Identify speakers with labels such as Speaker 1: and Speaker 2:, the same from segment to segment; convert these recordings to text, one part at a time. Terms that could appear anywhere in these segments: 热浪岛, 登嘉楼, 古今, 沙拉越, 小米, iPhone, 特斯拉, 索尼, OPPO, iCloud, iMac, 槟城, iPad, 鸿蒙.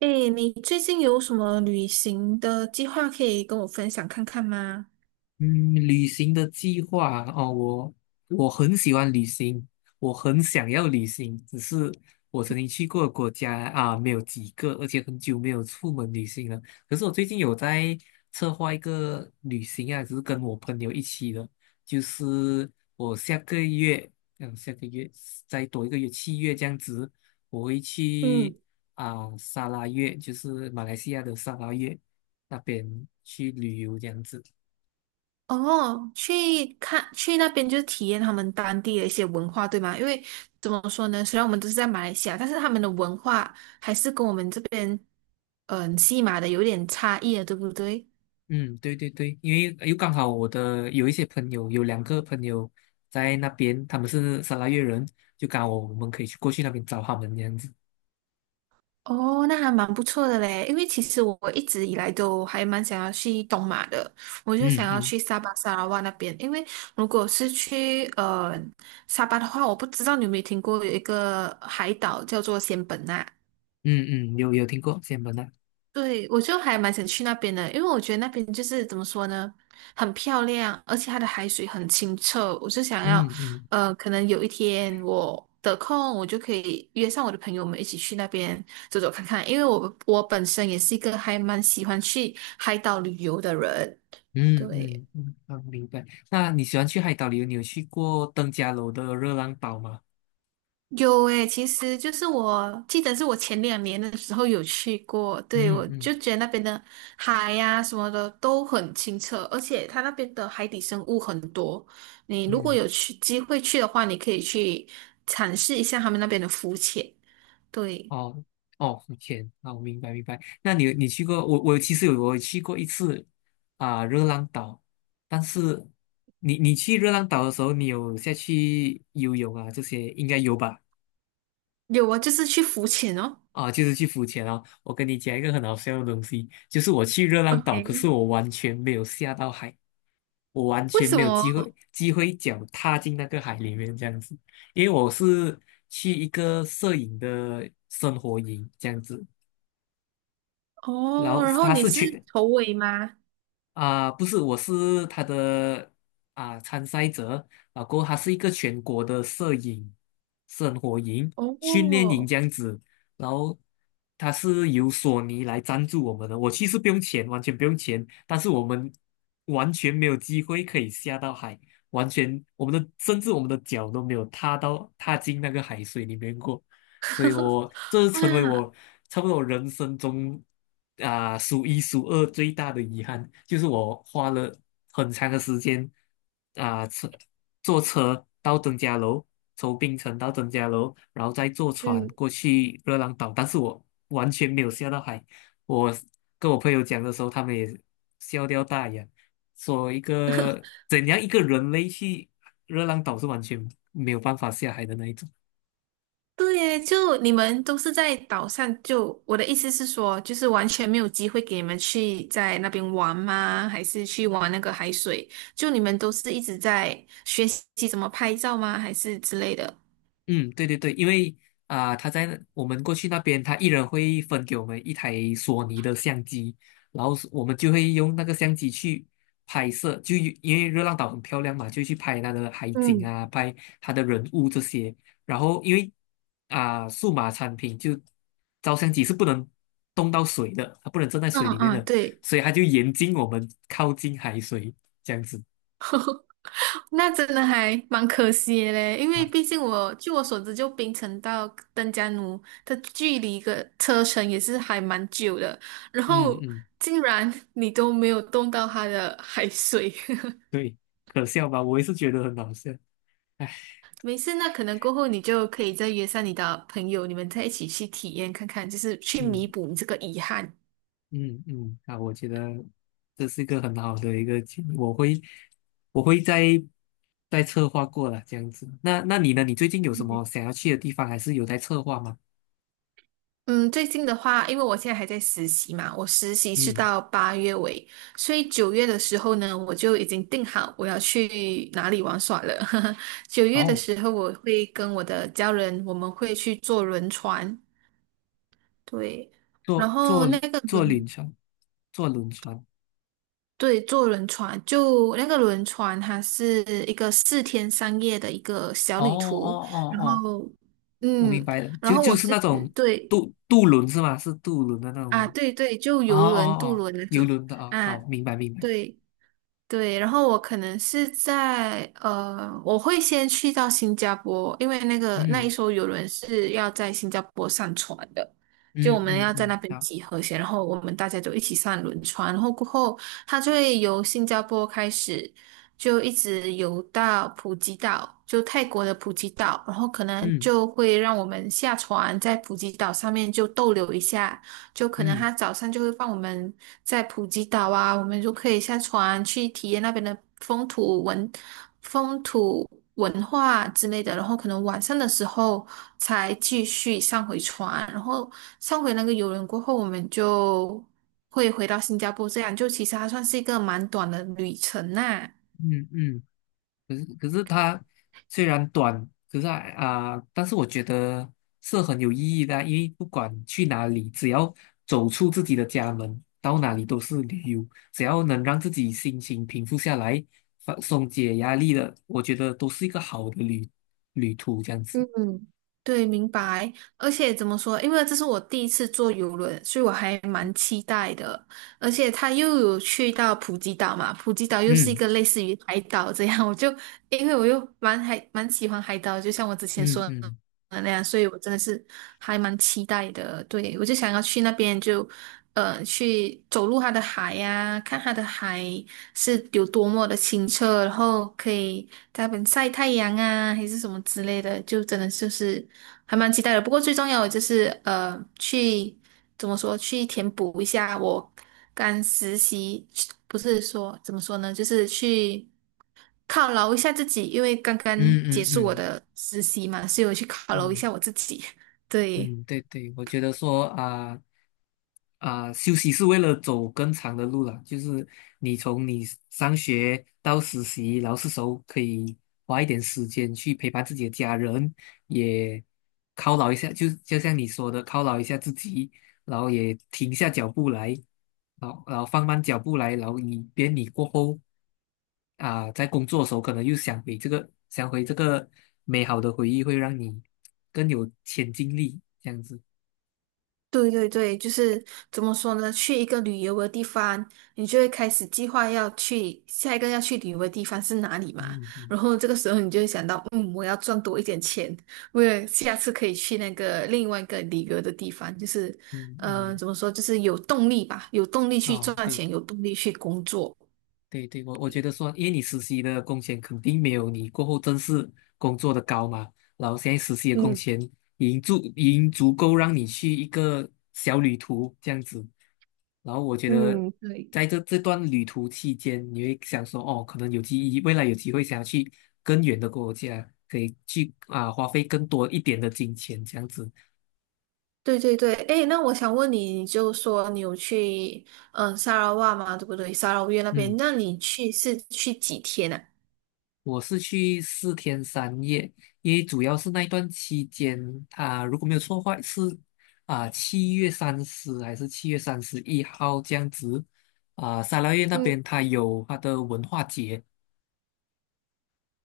Speaker 1: 诶，你最近有什么旅行的计划可以跟我分享看看吗？
Speaker 2: 嗯，旅行的计划，我很喜欢旅行，我很想要旅行，只是我曾经去过的国家啊没有几个，而且很久没有出门旅行了。可是我最近有在策划一个旅行啊，只是跟我朋友一起的，就是我下个月，下个月再多一个月，七月这样子，我会去
Speaker 1: 嗯，
Speaker 2: 沙拉越，就是马来西亚的沙拉越那边去旅游这样子。
Speaker 1: 哦，去那边就是体验他们当地的一些文化，对吗？因为怎么说呢，虽然我们都是在马来西亚，但是他们的文化还是跟我们这边西马的有点差异的，对不对？
Speaker 2: 嗯，对对对，因为又刚好我的有一些朋友，有两个朋友在那边，他们是沙拉越人，就刚好我们可以去过去那边找他们这样子。
Speaker 1: 哦，那还蛮不错的嘞，因为其实我一直以来都还蛮想要去东马的，我就
Speaker 2: 嗯
Speaker 1: 想要
Speaker 2: 嗯
Speaker 1: 去沙巴、沙拉哇那边，因为如果是去沙巴的话，我不知道你有没有听过有一个海岛叫做仙本那。
Speaker 2: 嗯嗯，有听过仙门那？
Speaker 1: 对，我就还蛮想去那边的，因为我觉得那边就是怎么说呢，很漂亮，而且它的海水很清澈。我就想要，
Speaker 2: 嗯嗯
Speaker 1: 可能有一天我得空，我就可以约上我的朋友们一起去那边走走看看，因为我本身也是一个还蛮喜欢去海岛旅游的人。
Speaker 2: 嗯
Speaker 1: 对。
Speaker 2: 嗯嗯，好明白。那你喜欢去海岛旅游？你有去过登嘉楼的热浪岛吗？
Speaker 1: 有诶，其实就是我记得是我前两年的时候有去过，对，
Speaker 2: 嗯
Speaker 1: 我
Speaker 2: 嗯
Speaker 1: 就觉得那边的海呀、什么的都很清澈，而且它那边的海底生物很多。你如果
Speaker 2: 嗯。
Speaker 1: 有去机会去的话，你可以去尝试一下他们那边的浮潜。对，
Speaker 2: 哦哦，浮潜啊，我明白明白。那你你去过我其实有去过一次热浪岛，但是你去热浪岛的时候，你有下去游泳啊这些应该有吧？
Speaker 1: 有啊，就是去浮潜哦。
Speaker 2: 啊，就是去浮潜啊。我跟你讲一个很好笑的东西，就是我去热浪岛，可
Speaker 1: OK,
Speaker 2: 是我完全没有下到海，我完
Speaker 1: 为
Speaker 2: 全
Speaker 1: 什
Speaker 2: 没有机
Speaker 1: 么？
Speaker 2: 会机会脚踏进那个海里面这样子，因为我是去一个摄影的生活营这样子。然
Speaker 1: 哦，
Speaker 2: 后
Speaker 1: 然后
Speaker 2: 他
Speaker 1: 你
Speaker 2: 是
Speaker 1: 是
Speaker 2: 全
Speaker 1: 头尾吗？
Speaker 2: 不是，我是他的参赛者啊，过后他是一个全国的摄影生活营、训练营
Speaker 1: 哦，
Speaker 2: 这样子，然后他是由索尼来赞助我们的，我其实不用钱，完全不用钱，但是我们完全没有机会可以下到海，完全我们的甚至我们的脚都没有踏进那个海水里面过。所以我这是成为
Speaker 1: 哇，
Speaker 2: 我差不多人生中数一数二最大的遗憾，就是我花了很长的时间啊、车坐车到登嘉楼，从槟城到登嘉楼，然后再坐船
Speaker 1: 嗯。
Speaker 2: 过去热浪岛，但是我完全没有下到海。我跟我朋友讲的时候，他们也笑掉大牙，说一个人类去热浪岛是完全没有办法下海的那一种。
Speaker 1: 对耶就你们都是在岛上，就我的意思是说，就是完全没有机会给你们去在那边玩吗？还是去玩那个海水？就你们都是一直在学习怎么拍照吗？还是之类的？
Speaker 2: 嗯，对对对，因为他在我们过去那边，他一人会分给我们一台索尼的相机，然后是我们就会用那个相机去拍摄，就因为热浪岛很漂亮嘛，就去拍那个海景
Speaker 1: 嗯。
Speaker 2: 啊，拍它的人物这些。然后因为数码产品就照相机是不能动到水的，它不能站在水
Speaker 1: 嗯
Speaker 2: 里面
Speaker 1: 嗯，
Speaker 2: 的，
Speaker 1: 对，
Speaker 2: 所以它就严禁我们靠近海水这样子
Speaker 1: 那真的还蛮可惜的嘞，因为
Speaker 2: 啊。
Speaker 1: 毕竟我据我所知，就槟城到登嘉奴的距离个车程也是还蛮久的，然
Speaker 2: 嗯
Speaker 1: 后
Speaker 2: 嗯，
Speaker 1: 竟然你都没有动到它的海水，
Speaker 2: 对，可笑吧？我也是觉得很好笑。
Speaker 1: 没事，那可能过后你就可以再约上你的朋友，你们再一起去体验看看，就是去弥
Speaker 2: 嗯。
Speaker 1: 补你这个遗憾。
Speaker 2: 嗯嗯，啊，我觉得这是一个很好的一个建议，我会在策划过了这样子。那你呢？你最近有什
Speaker 1: 嗯
Speaker 2: 么想要去的地方，还是有在策划吗？
Speaker 1: 嗯最近的话，因为我现在还在实习嘛，我实习是
Speaker 2: 嗯，
Speaker 1: 到八月尾，所以九月的时候呢，我就已经定好我要去哪里玩耍了。九月的
Speaker 2: 哦，
Speaker 1: 时候，我会跟我的家人，我们会去坐轮船，对，然
Speaker 2: 坐
Speaker 1: 后
Speaker 2: 坐
Speaker 1: 那个
Speaker 2: 坐轮
Speaker 1: 轮。
Speaker 2: 船，坐轮船。
Speaker 1: 对，坐轮船，就那个轮船，它是一个四天三夜的一个小
Speaker 2: 哦
Speaker 1: 旅途。
Speaker 2: 哦哦
Speaker 1: 然
Speaker 2: 哦，
Speaker 1: 后，
Speaker 2: 我明
Speaker 1: 嗯，
Speaker 2: 白了，
Speaker 1: 然
Speaker 2: 就
Speaker 1: 后
Speaker 2: 就是那种
Speaker 1: 对。
Speaker 2: 渡轮是吗？是渡轮的那种。
Speaker 1: 对对，就
Speaker 2: 哦
Speaker 1: 游
Speaker 2: 哦
Speaker 1: 轮、渡
Speaker 2: 哦，
Speaker 1: 轮那
Speaker 2: 游
Speaker 1: 种
Speaker 2: 轮的哦，好，
Speaker 1: 啊，
Speaker 2: 明白明白。
Speaker 1: 对。对，然后我可能是在我会先去到新加坡，因为那一
Speaker 2: 嗯
Speaker 1: 艘游轮是要在新加坡上船的，就我
Speaker 2: 嗯
Speaker 1: 们
Speaker 2: 嗯
Speaker 1: 要在
Speaker 2: 嗯，
Speaker 1: 那边
Speaker 2: 好，
Speaker 1: 集合先，然后我们大家就一起上轮船，然后过后它就会由新加坡开始，就一直游到普吉岛，就泰国的普吉岛，然后可能
Speaker 2: 嗯
Speaker 1: 就会让我们下船在普吉岛上面就逗留一下。就可能
Speaker 2: 嗯
Speaker 1: 他早上就会放我们在普吉岛啊，我们就可以下船去体验那边的风土文风土文化之类的，然后可能晚上的时候才继续上回船，然后上回那个游轮过后，我们就会回到新加坡，这样就其实还算是一个蛮短的旅程呐、
Speaker 2: 嗯嗯。可是它虽然短，可是但是我觉得是很有意义的因为不管去哪里，只要走出自己的家门，到哪里都是旅游，只要能让自己心情平复下来，放松解压力的，我觉得都是一个好的旅途这样
Speaker 1: 嗯，
Speaker 2: 子。
Speaker 1: 对，明白。而且怎么说，因为这是我第一次坐游轮，所以我还蛮期待的。而且他又有去到普吉岛嘛，普吉岛又是一个类似于海岛这样，我就因为我还蛮喜欢海岛，就像我之前
Speaker 2: 嗯
Speaker 1: 说的。
Speaker 2: 嗯
Speaker 1: 那样，所以我真的是还蛮期待的。对，我就想要去那边就，去走入它的海呀、看它的海是有多么的清澈，然后可以在那边晒太阳啊，还是什么之类的，就真的就是还蛮期待的。不过最重要的就是去怎么说，去填补一下我刚实习，不是说怎么说呢，就是去。犒劳一下自己，因为刚刚
Speaker 2: 嗯
Speaker 1: 结
Speaker 2: 嗯嗯
Speaker 1: 束我
Speaker 2: 嗯
Speaker 1: 的实习嘛，所以我去犒
Speaker 2: 嗯。
Speaker 1: 劳一
Speaker 2: 嗯
Speaker 1: 下我自己。对，
Speaker 2: 嗯，对对，我觉得说啊休息是为了走更长的路了，就是你从你上学到实习，然后是时候可以花一点时间去陪伴自己的家人，也犒劳一下，就像你说的，犒劳一下自己，然后也停下脚步来。好，然后放慢脚步来，然后以便你过后在工作的时候可能又想回这个美好的回忆，会让你更有前进力，这样子。
Speaker 1: 对对对，就是怎么说呢？去一个旅游的地方，你就会开始计划要去下一个要去旅游的地方是哪里嘛。
Speaker 2: 嗯嗯
Speaker 1: 然后这个时候你就会想到，嗯，我要赚多一点钱，为了下次可以去那个另外一个旅游的地方，就是，
Speaker 2: 嗯嗯，
Speaker 1: 怎么说，就是有动力吧，有动力去
Speaker 2: 哦，
Speaker 1: 赚
Speaker 2: 对。
Speaker 1: 钱，有动力去工作。
Speaker 2: 对对，我觉得说，因为你实习的工钱肯定没有你过后正式工作的高嘛，然后现在实习的工
Speaker 1: 嗯
Speaker 2: 钱已经足够让你去一个小旅途这样子，然后我觉得
Speaker 1: 嗯，对。
Speaker 2: 在这段旅途期间，你会想说，哦，可能未来有机会想要去更远的国家，可以去花费更多一点的金钱这样子，
Speaker 1: 对对对，哎，那我想问你，你就说你有去沙拉哇嘛，对不对？沙拉越那
Speaker 2: 嗯。
Speaker 1: 边，那你去是去几天啊？
Speaker 2: 我是去4天3夜，因为主要是那一段期间，如果没有错的话是七月三十还是7月31号这样子，沙拉越那
Speaker 1: 嗯，
Speaker 2: 边他有他的文化节，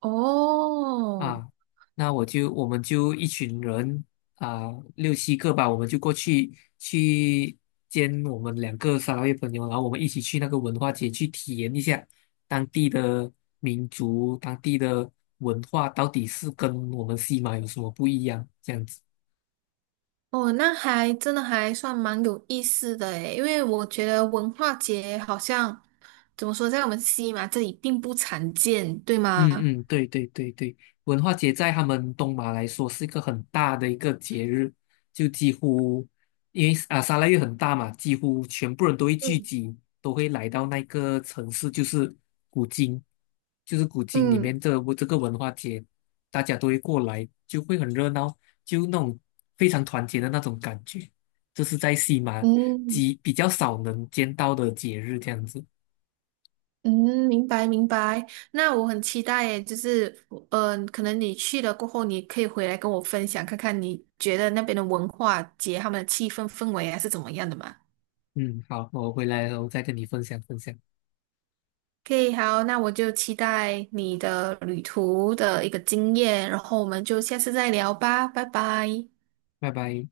Speaker 1: 哦
Speaker 2: 啊，那我们就一群人啊，六七个吧，我们就过去见我们两个沙拉越朋友，然后我们一起去那个文化节去体验一下当地的民族、当地的文化到底是跟我们西马有什么不一样，这样子。
Speaker 1: 哦，那还真的还算蛮有意思的诶，因为我觉得文化节好像怎么说，在我们西马这里并不常见，对吗？
Speaker 2: 嗯嗯，对对对对，文化节在他们东马来说是一个很大的一个节日，就几乎因为沙拉越很大嘛，几乎全部人都会聚
Speaker 1: 嗯
Speaker 2: 集，都会来到那个城市，就是古今，就是古今里面
Speaker 1: 嗯，
Speaker 2: 的这个文化节，大家都会过来，就会很热闹，就那种非常团结的那种感觉，这是在西马
Speaker 1: 嗯，
Speaker 2: 比较少能见到的节日这样子。
Speaker 1: 嗯，明白明白。那我很期待耶，就是嗯、可能你去了过后，你可以回来跟我分享，看看你觉得那边的文化节、他们的气氛氛围还是怎么样的嘛
Speaker 2: 嗯，好，我回来了，我再跟你分享分享，
Speaker 1: 可以，OK,好，那我就期待你的旅途的一个经验，然后我们就下次再聊吧，拜拜。
Speaker 2: 拜拜。